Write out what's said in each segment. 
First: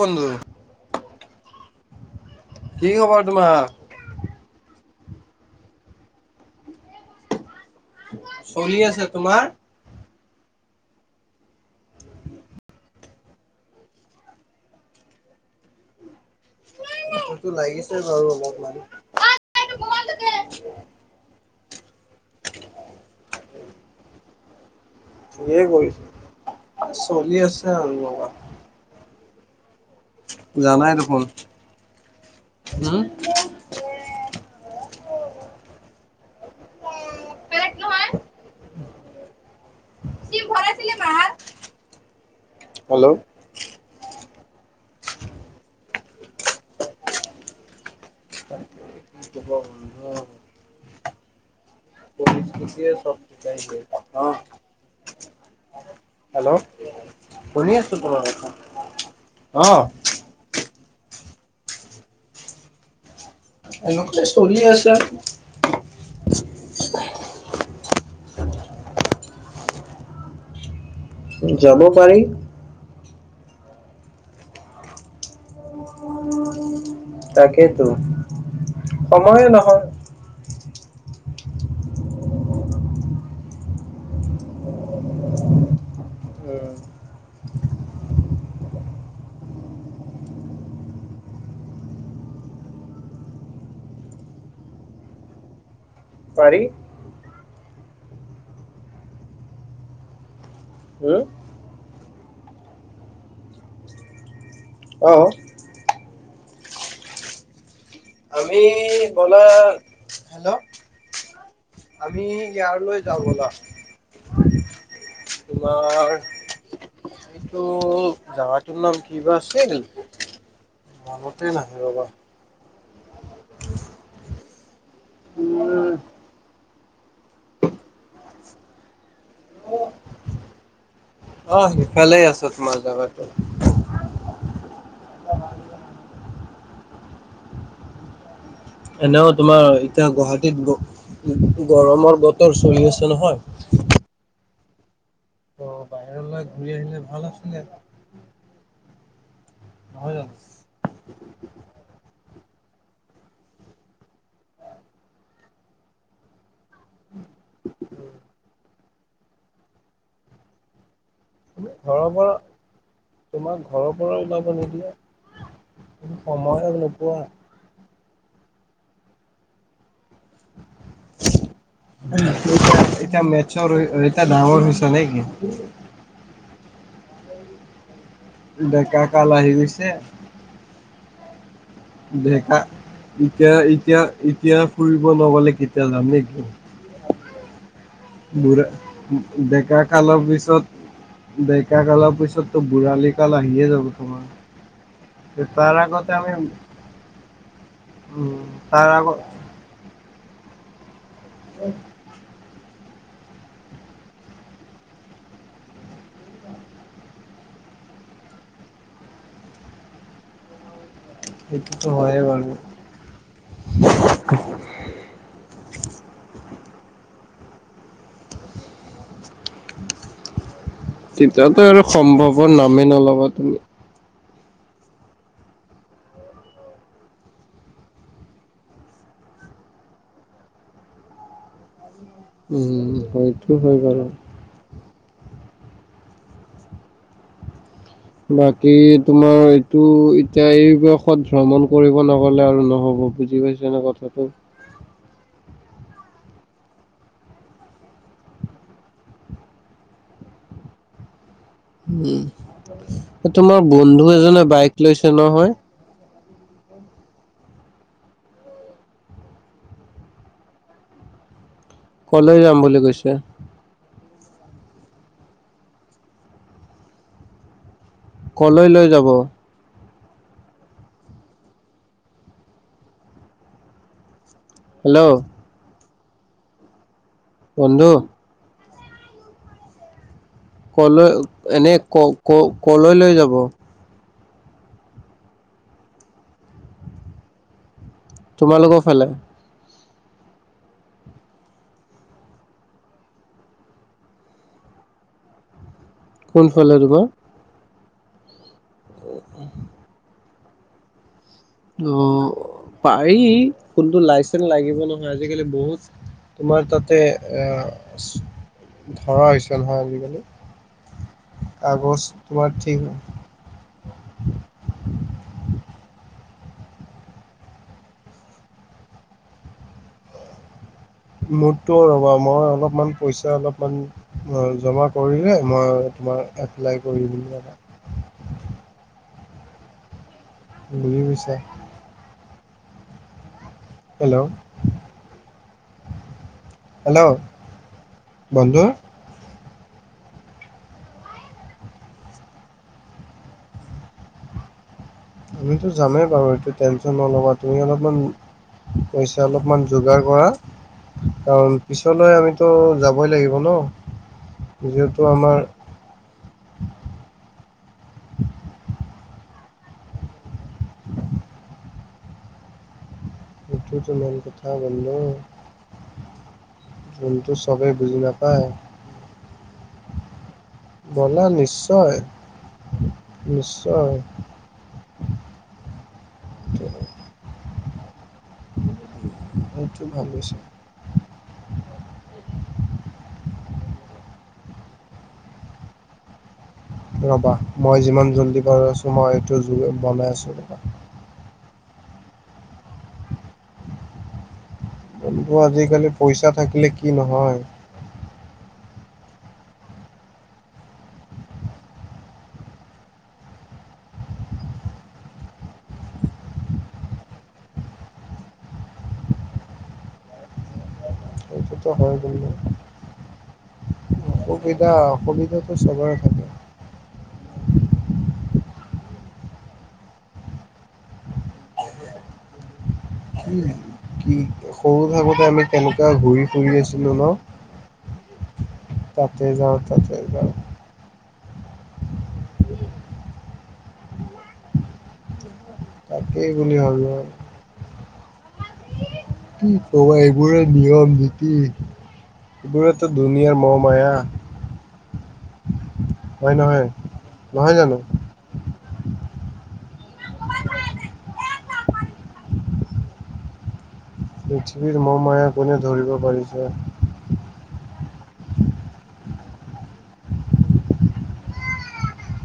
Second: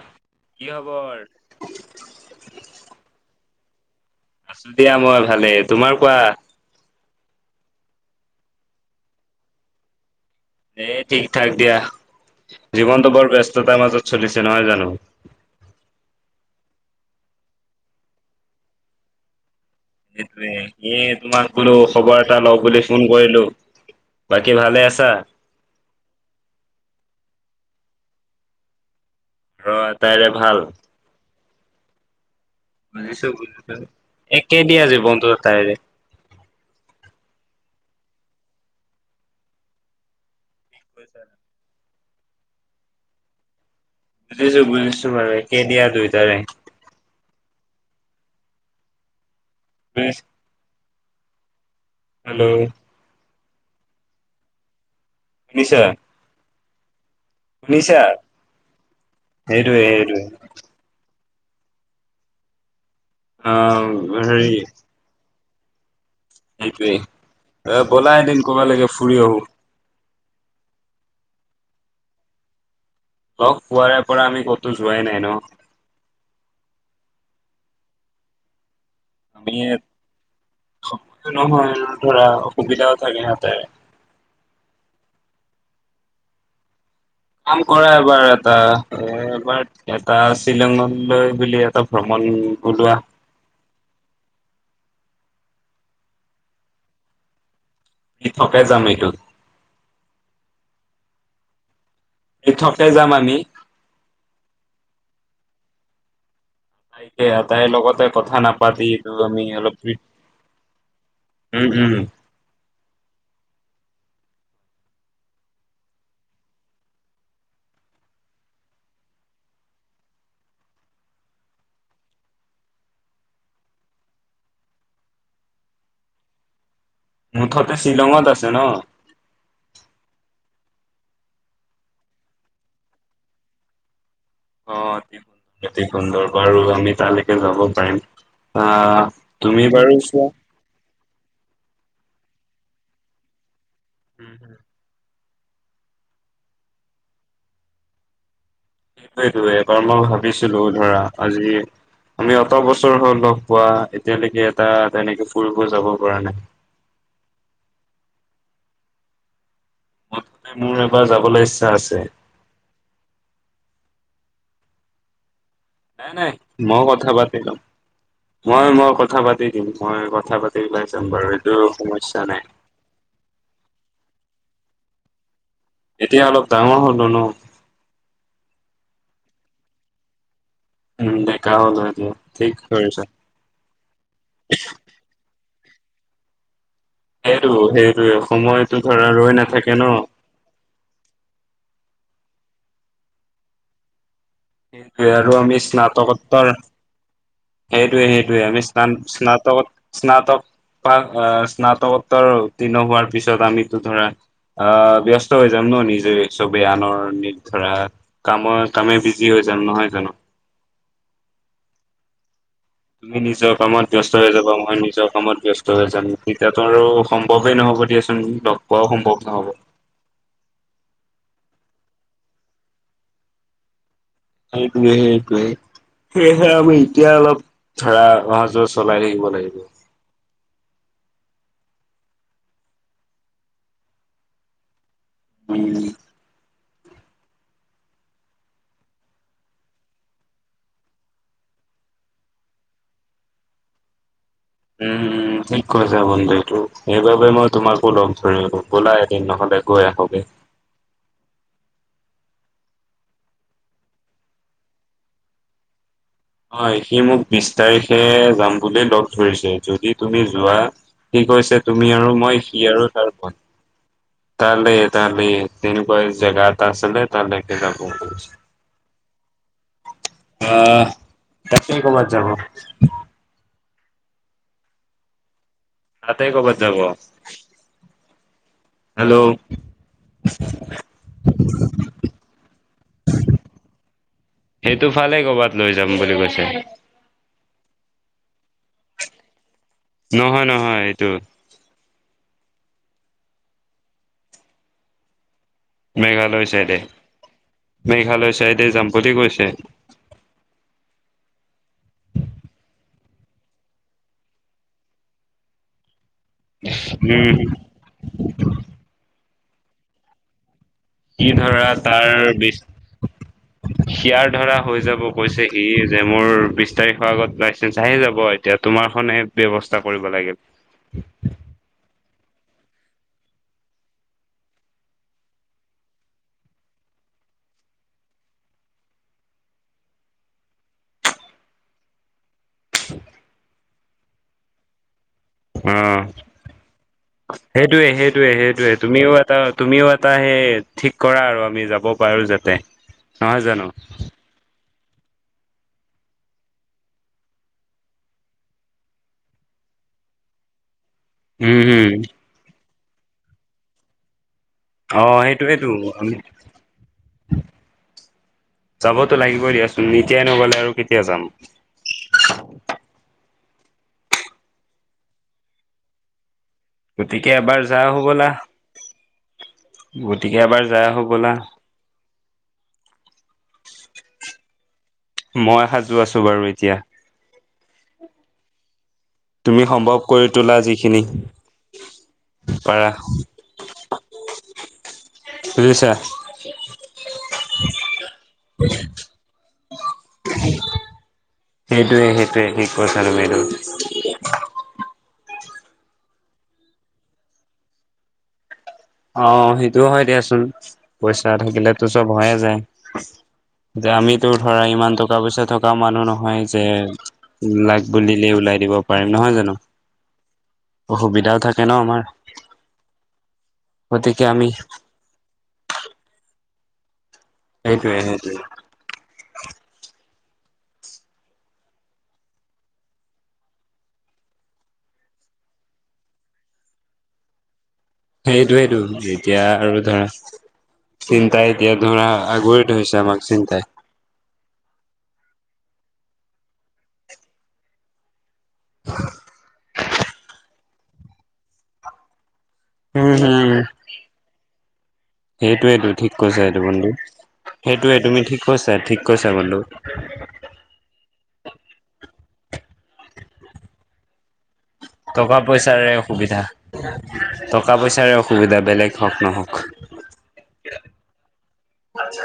বন্ধু, কি খবৰ? কি খবৰ তোমাৰ? আছো দিয়া মই ভালে তোমাৰ কোৱা চলি আছে তোমাৰ এ ঠিক থাক দিয়া। জীৱনটো বৰ ব্যস্ততাৰ মাজত চলিছে নহয় জানো [unintelligible] সেইটো লাগিছে বাৰু অলপমান [unintelligible] সেইটোয়ে এনে তোমাৰ বলো খবৰ এটা লওঁ বুলি ফোন কৰিলো বাকী ভালে আছা আজি এ গ'ল চলি আছে আৰু অলপ ৰ আতাইৰে ভাল দেখোন। হুম বুজিছো বুজিছো একে দিয়া জীৱনটো তাইৰে বেলেগ নহয় কি কৈছা? হেল্লো বুজিছো বুজিছো মানে একে দিয়া দুইটাৰে উপায় নাই কি ক'ব বন্ধু। হেল্ল' পৰিস্থিতিয়েই চব সিকাই দিয়ে ন শুনিছা আছো শুনিছা? তোমাৰ কথা। অ' সেইটোৱে সেইটোৱে। অ এনো কেছ চলি আছে। সেইটোৱেই এ ব'লা এদিন কৰবী লৈকে ফুৰি আহো যাব পাৰি। লগ পোৱাৰে পৰা আমি ক'তো যোৱাই নাই ন? তাকেইতো সময়ে নহয়। সময়ো নহয় ধৰা অসুবিধাও থাকে হাতে। উম কাম কৰা এবাৰ এটা। এ এবাৰ এটা শ্বিলঙলৈ বুলি এটা ভ্ৰমণ উম, [unintelligible] পাৰি। [unintelligible] থকে যাম এইটোত। উম। এই থকে যাম আমি। [unintelligible] [unintelligible] আটাই লগতে। কথা আমি নাপাতি এইটো আমি গ'লে, অলপ হেল্ল'। উম উম আমি ইয়াৰ লৈ যাওঁ ব'লা। তোমাৰ এইটো জাগাটোৰ নাম কি বা আছিল। মনতে নাহে বাবা। [inaudible] [inaudible] মুঠতে শ্বিলঙত আছে ন। অ', সিফালে আছো তোমাৰ জগাতে। অ' অতি সুন্দৰ- অতি সুন্দৰ বাৰু আমি তালেকে যাব পাৰিম। আহ এনেও তুমি তোমাৰ বাৰু এতিয়া গুৱাহাটীত গৰমৰ বতৰ চলি আছে নহয়। উম হম। অ' বাহিৰলে ঘূৰি আহিলে ভাল আছিলে। সেইটোৱেতো এবাৰ মই নহয় জানো? ভাবিছিলো ধৰা আজি আমি কত বছৰ হ'ল লগ পোৱা এতিয়ালৈকে এটা তেনেকে ফুৰিব যাব পৰা নাই। [inaudible] [unintelligible] ইচ্ছা আছে। ঘৰৰ পৰা তোমাক ঘৰৰ পৰা ওলাব নিদিয়ে। নাই- তুমি নাই সময় মই কথা নোপোৱা। পাতি ল'ম মই- মই কথা পাতি দিম মই ক নাই এতিয়া মেটচত এতিয়া ডাঙৰ হৈছ [unintelligible] এতিয়া অলপ ডাঙৰ হ'লো ন। ডেকা কাল আহি গৈছে। উম ডেকা হলো এতিয়া ঠিক ঢেকা কৰিছা এতিয়া এতিয়া-এতিয়া ফুৰিব নগ'লে কেত [unintelligible] সেইটো, সেই বুঢ়া ডেকা কালৰ পিছত [unintelligible] কালৰ পিছতো বুঢ়ালি কাল আহিয়ে যাব তোমাৰ। সেইটোৱে আৰু আমি তাৰ আগতে আমি স্নাতকোত্তৰ সেইটোয়ে- উম সেইটোয়ে আমি তাৰ স্নান আগত স্নাতকত স্নাতক তাৰ আ স্নাতকোত্তৰ উত্তীৰ্ণ হোৱাৰ পিছত আমিতো ধৰা আ ব্যস্ত হৈ যাম ন নিজে চবেই আনৰ নি ধৰা। কামৰ কামে বিজি হৈ যাম নহয় জানো। সেইটোতো হয় বাৰু। তুমি নিজৰ কামত ব্যস্ত হৈ যাবা মই নিজৰ কামত ব্যস্ত হৈ যাম তেতিয়াটো আৰু সম কবেই নহ'ব দিয়াচোন লগ পোৱাও সম্ভৱ নহ'ব। তেতিয়াতো আৰু সম্ভৱৰ নামেই নল'বা তুমি। সেইটোৱে, সেইটোৱে। সেয়েহে আমি এতিয়া অলপ ধৰাা অহা যোৱা চলাই থাকিব লাগিব। উ হেইটো হৈ বাৰু। [inaudible] বাকী তোমাৰ এইটো এতিয়া এই বয়সত ভ্ৰমণ কৰিব নগ'লে আৰু নহ অ' বুজি পাইছা নে কথাটো? উম ঠিক কৈছা বন্ধুটো। সেইবাবে মই তোমাকো লগ ধৰিলো ব'লা এদিন নহ'লে গ [unintelligible] উ, অ' তোমাৰ বন্ধু এজনে বাইক লৈছে নহয়। অ' সি মোক বিছ তাৰিখে যাম বুলি লগ ধৰিছে। যদি তুমি যোৱা সি কৈছে তুমি আৰু কলৈ মই যাম সি বুলি আৰু কৈছে? তাৰ ভন তালে, তালে এনেকুৱা জেগা এটা আছিলে তালেকে যাব বুলি কৈছে। ক'লৈ লৈ যাব? আহ কাচেই কবাত যাব। হেল্ল'। ততেই ক'বাত যাব। বন্ধ হেল্ল'। কলৈ এনেই ক-ক কলৈ লৈ যাব। সেইটো ফালে ক'বাত লৈ যাম বুলি কৈছে। তোমালোকৰ ফালে। নহয় নহয় এইটো। মেঘালয় কোনফালে চাইডে তোমাৰ? মেঘালয় চাইডে যাম বুলি কৈছে। অ' পাৰি, কোনটো লাইচেন্স লাগিব নহয় আজিকালি বহুত তোমাৰ তাতে উম এ, ধৰা হৈছে নহয় আজিকালি। সি ধৰা কাগজ তাৰ তোমাৰ বিছ ঠিক সিয়াৰ ধৰা হৈ যাব কৈছে ই যে মোৰ বিছ তাৰিখৰ আগত লাইচেন্স আহি যাব এতিয়া তোমাৰখনহে ব্যৱস্থা কৰিব লাগিল। মোৰটো ৰ'বা, মই অলপমান পইচা অলপমান জমা কৰিলে মই তোমাৰ এপ্লাই কৰিম বুলি জানা। [inaudible] দেইয়ে হইছে। হেল্ল'। অ' হেল্ল' হেটোৱে, হেটোৱে, বন্ধু হেটোৱে তুমিও এটা তুমিও এটা হেই ঠিক কৰাঁ আৰু আমি যাব পাৰোঁ যাতে। নহয় জানো? আমিতো যামেই বাৰু এইটো টেনচন নল'বা তুমি অলপমান পইছা অলপমান যোগাৰ কৰা। কাৰণ উম হম পিছলৈ আমিতো যাবই লাগিব ন। যিহেতু অ' আমাৰ হেটোৱেটো আমি যাবতো লাগিব দিয়াচোন। এতিয়াই নগ'লে আৰু কেতিয়া যাম। নুঠু তোমাৰ কথা বন্নু। গতিকে এবাৰ যা আহো ব'লা। ব'লা নিশ্চয়, নিশ্চয়। মই সাজু আছো বাৰু এতিয়া তুমি সেইটো সম্ভৱ কৰি ভাবিছো তোলা যিখিনি পাৰা। বুজিছা? ৰ'বা মই যিমান জল্দি পাৰো আছোঁ মই এইটো জুয়ে বনাই আছোঁ ৰ'বা। সেইটোৱে, সেইটোৱে, ঠিক কইছা তুমি এটো। কিন্তু আজিকালি পইচা থাকিলে কি নহয়। অ' হেটোও হয় দিয়াচোন, পইচা থাকিলেতো চব হয়ে যায়। যে আমিতো ধৰা ইমান টকা পইচা থকা মানুহ নহয় যে লাগ বুলিলেই ওলাই দিব পাৰিম নহয় জানো, অসুবিধাও থাকে। সেইটোতো ন হয় আমাৰ বুলি গতিকে আমি অসুবিধা অসুবিধাটো চবৰে থাকে। সেইটোৱে সেইটোৱেই। কি কি সৰু থাকোতে আমি কেনেকুৱা ঘূৰি ফুৰি আছিলো ন'। সেইটোৱেইটো তাতে এতিয়া যাওঁ আৰু তাতে ধৰা যাওঁ চিন্তাই এতিয়া ধৰা আগুৰি ধৰিছে আমাক চিন্তাই। তাকেই বুলি ভাবি [unintelligible] এইবোৰে নিয়ম নীতি এইবোৰেতো উম দুুনীয়াৰ মহ মায়া। সেইটোৱেটো ঠিক হয় কৈছা এইটো নহয় বন্ধু নহয় জানো সেইটোয়ে তুমি ঠিক কৈছা ঠিক। কৈছা বন্ধু পৃথিৱীৰ মহ মায়া টকা কোনে পইচাৰে ধৰিব পাৰিছে অসুবিধা। টকা পইচাৰে অসুবিধা বেলেগ হওঁক নহওঁক।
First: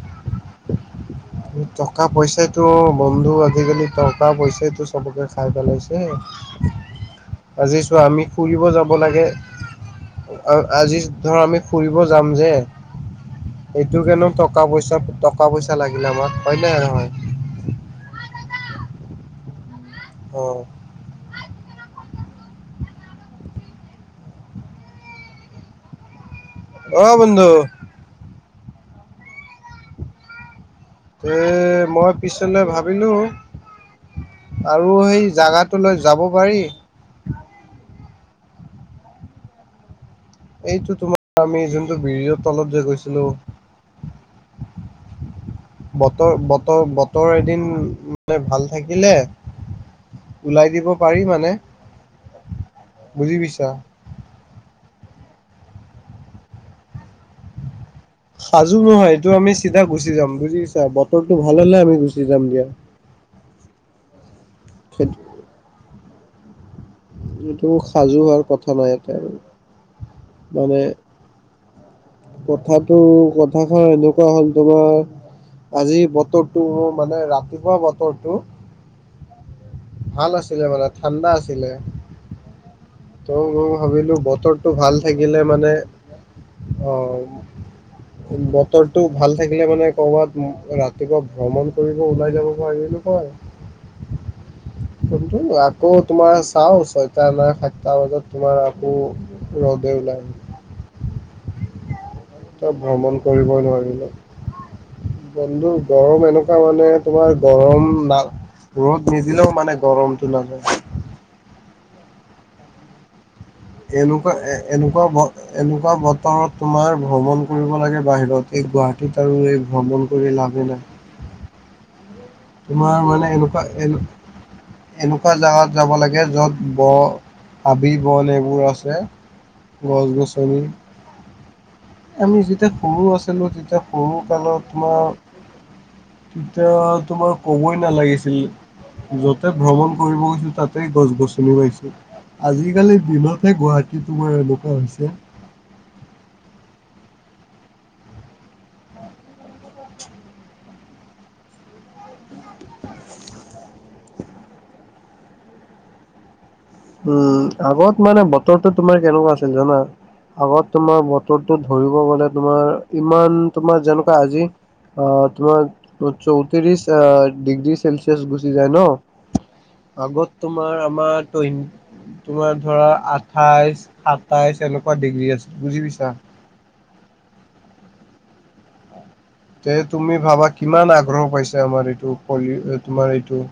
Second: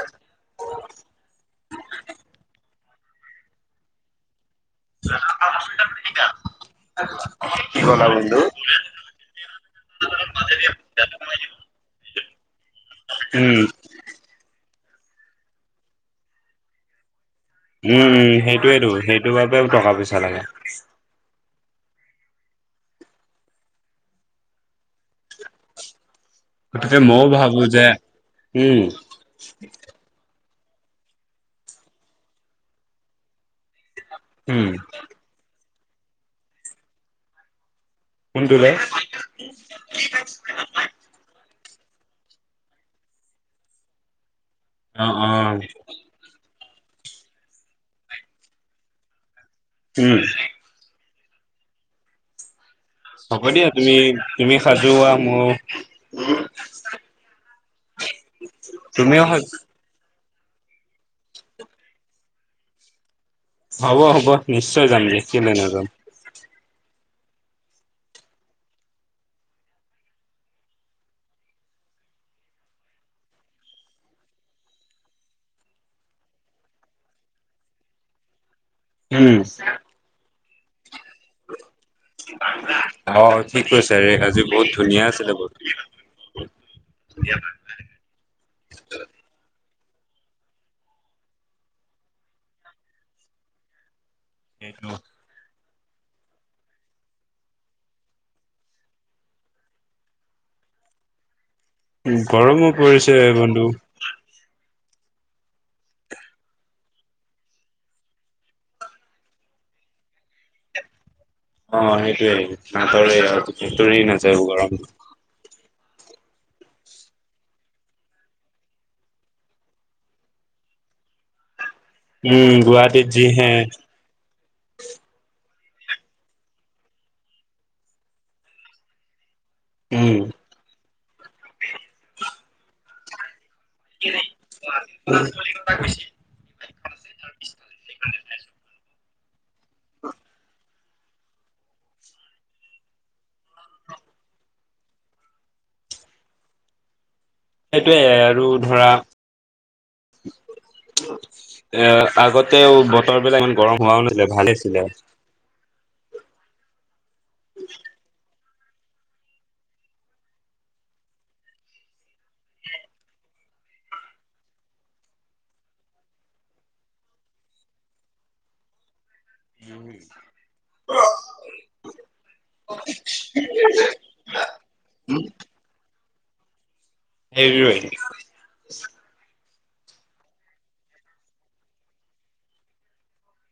[unintelligible] টকা পইচাটো বন্ধু আজিকালি টকা পইচা সেইটো চবকে খাই পেলাইছে। আজি চোৱা গ'লা আমি বন্ধু। ফুৰিব যাব লাগে। আজি ধৰ আমি ফুৰিব যাম যে, উম, এইটো হেনো টকা পইচা চব টকা পইচা লাগিলে আমাক হয়নে নহয়। উম উম, সেইটোয়েইটো সেইটো বাবেও টকা পইচা লাগে। অ', গতিকে অ', মই বন্ধু ভাবো যে, উম। এ মই পিছলে ভাবিলো উম, আৰু সেই জাগাত লৈ যাব পাৰি। [unintelligible] এইটো তোমাৰ আমি যোনটো ব্ৰিজৰ তলত যে গৈছিলোঁ। অ, অ বতৰ বতৰ এদিন মে ভাল থাকিলে উম, উলাই দিব। পাৰি মানে বুজি হ'ব পাইছা দিয়া তুমি তুমি সাজু হোৱা মোৰ সাজু নহয় তুমিও এইটো আমি হ'ব চিধা গুচি যাম। বুজি পাইছা বতৰটো ভাল হ'লে আমি গুচি যাম দিয়া। হ'ব হ'ব নিশ্চয় যাম কিয় নাযাম। এইটো সাজু হোৱাৰ কথা নাই ইটে মানে কথাটো কথাষাৰ এনেকুৱা হ'ল তোমাৰ আজি বতৰটো মানে ৰাতিপুৱা বতৰটো উম, ভাল আছিলে মানে ঠাণ্ডা আছিলে। অ', ঠিক ত'মই কৈছা ৰে ভাবিলো আজি বহুত বতৰটো ভাল ধুনীয়া আছিলে থাকিলে বতৰ। মানে অ', বতৰটো ভাল থাকিলে মানে ক'ৰবাত ৰাতিপুৱা ভ্ৰমণ কৰিব ওলাই যাব পাৰিবি নহয় কিন্তু [unintelligible] আকৌ তোমাৰ চাও ছয়টা না সাতটা বজাত তোমাৰ আকৌ ৰ'দে ওলাই। [inaudible] ত গৰমো পৰিছে ভ্ৰমণ কৰিবই বন্ধু। নোৱাৰিলোঁ। বন্ধু গৰম এনেকুৱা মানে তোমাৰ গৰম না ৰ'দ নিদিলেও মানে গৰমতটো নাযায়। অ, সেইটোৱে [unintelligible] এনেকুৱা এ এনেকুৱা ব এনেকুৱা বতৰত তোমাৰ ভ্ৰমণ কৰিব লাগে বাহিৰত এই গুৱাহাটীত আৰু এই ভ্ৰমণ কৰি লাভ বিনা উম, তোমাৰ গুৱাহাটীত মানে যিহে এনেকুৱা এ এনেকুৱা জাগাত যাব লাগে য'ত ব হাবি বল এইবোৰ আছে গছ উম, গছনি আমি যেতিয়া সৰু আছিলোঁ তেতিয়া সৰু কালত তোমাৰ তেতিয়া তোমাৰ কবই নালাগিছিল যতে ভ্ৰমণ কৰিব গৈছো তাতেই গছ গছনিও পাইছো আজিকালি দিনতহে গুৱাহাটী তোমাৰ এনেকুৱা হৈছে [unintelligible] সেইটয়ে আৰু ধৰা এ আগতে বতৰ বিলাক ইমান গৰম হোৱাও নাছিলে ভাল আছিলে উম আগত মানে বতৰটো তোমাৰ কেনেকুৱা আছিল জানা আগত তোমাৰ বতৰটো ধৰিব গলে তোমাৰ ইমান তোমাৰ যেনেকুৱা আজি অ তোমাৰ চৌত্ৰিশ আহ ডিগ্ৰী চেলচিয়াছ গুচি যায় ন আগত তোমাৰ আমাৰ টইন তোমাৰ ধৰা আঠাইছ সাতাইছ এনেকুৱা ডিগ্ৰী আছে বুজি পাইছা। হৰি [inaudible] তে তুমি ভাবা কিমান আগ্ৰহ পাইছ আমাৰ এইটো কলি তোমাৰ এইটো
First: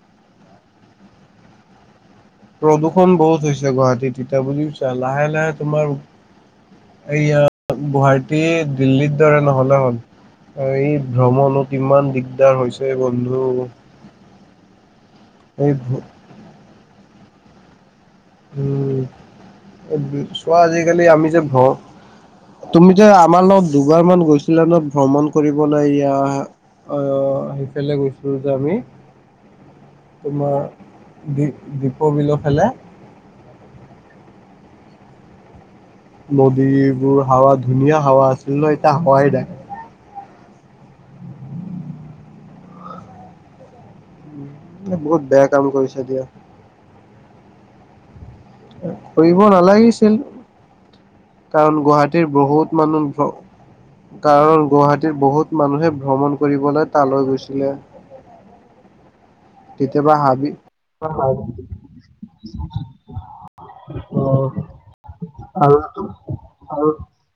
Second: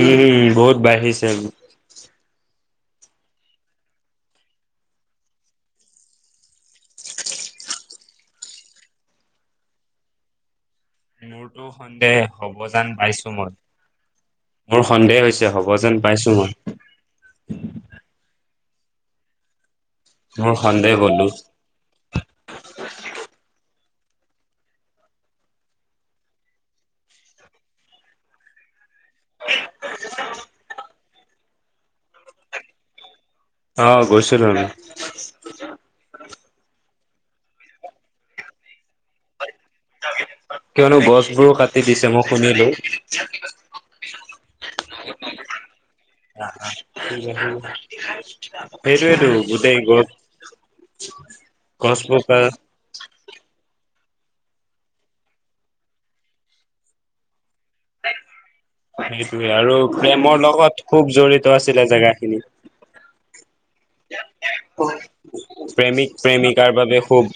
উম বহুত বাঢ়িছে প্ৰদূষণ বহুত হৈছে গুৱাহাটীত এতিয়া বুজি পাইছা ছা লাহে লাহে তোমাৰ এয়াত গুৱাহাটী দিল্লীৰ দৰে নহলে হল এই মোৰতো ভ্ৰমণো কিমান সন্দেহ হ'ব দিগদাৰ যেন হৈছে পাইছো বন্ধু মই। মোৰ সন্দেহ হৈছে হ'ব এই যেন পাইছো মই। হম মোৰ চোৱা সন্দেহ আজিকালি গলো আমি যে ঘৰ তুমি যে আমাৰ লগত দুবাৰ মান গৈছিলে ন ভ্ৰমণ কৰিবলৈ এয়া অ সেইফালে গৈছো যে আমি তোমাৰ দি দীপত বিলৰ ফালে অ', গৈছিলোঁ আমি। নদীবোৰ হাৱা ধুনীয়া হাৱা আছিল ন এয়া হাৱাই নাই কিয়নো গছবোৰো কাটি দিছে মই শুনিলো বহুত বেয়া কাম কৰিছে দিয়া সেই টোৱে টো কৰিব গতে গছ নালাগিছিল কাৰণ গছবোৰ গুৱাহাটীৰ কা বহুত মানুহ কাৰণ গুৱাহাটীত বহুত মানুহে ভ্ৰমণ কৰিবলৈ তালৈ গৈছিলে সেইটোৱে আৰু কেতিয়াবা প্ৰেমৰ হাবি লগত খুব অ', জড়িত আছিলে জেগাখিনি আৰু প্ৰেমিক প্ৰেমিকাৰ বাবে খুব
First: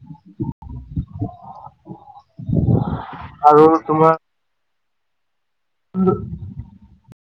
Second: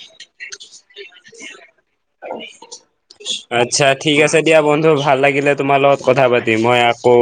আৰু আচ্ছা তোমাৰ ঠিক আছে দিয়া বন্ধু ভাল লাগিলে তোমাৰ লগত কথা পাতি মই আকৌ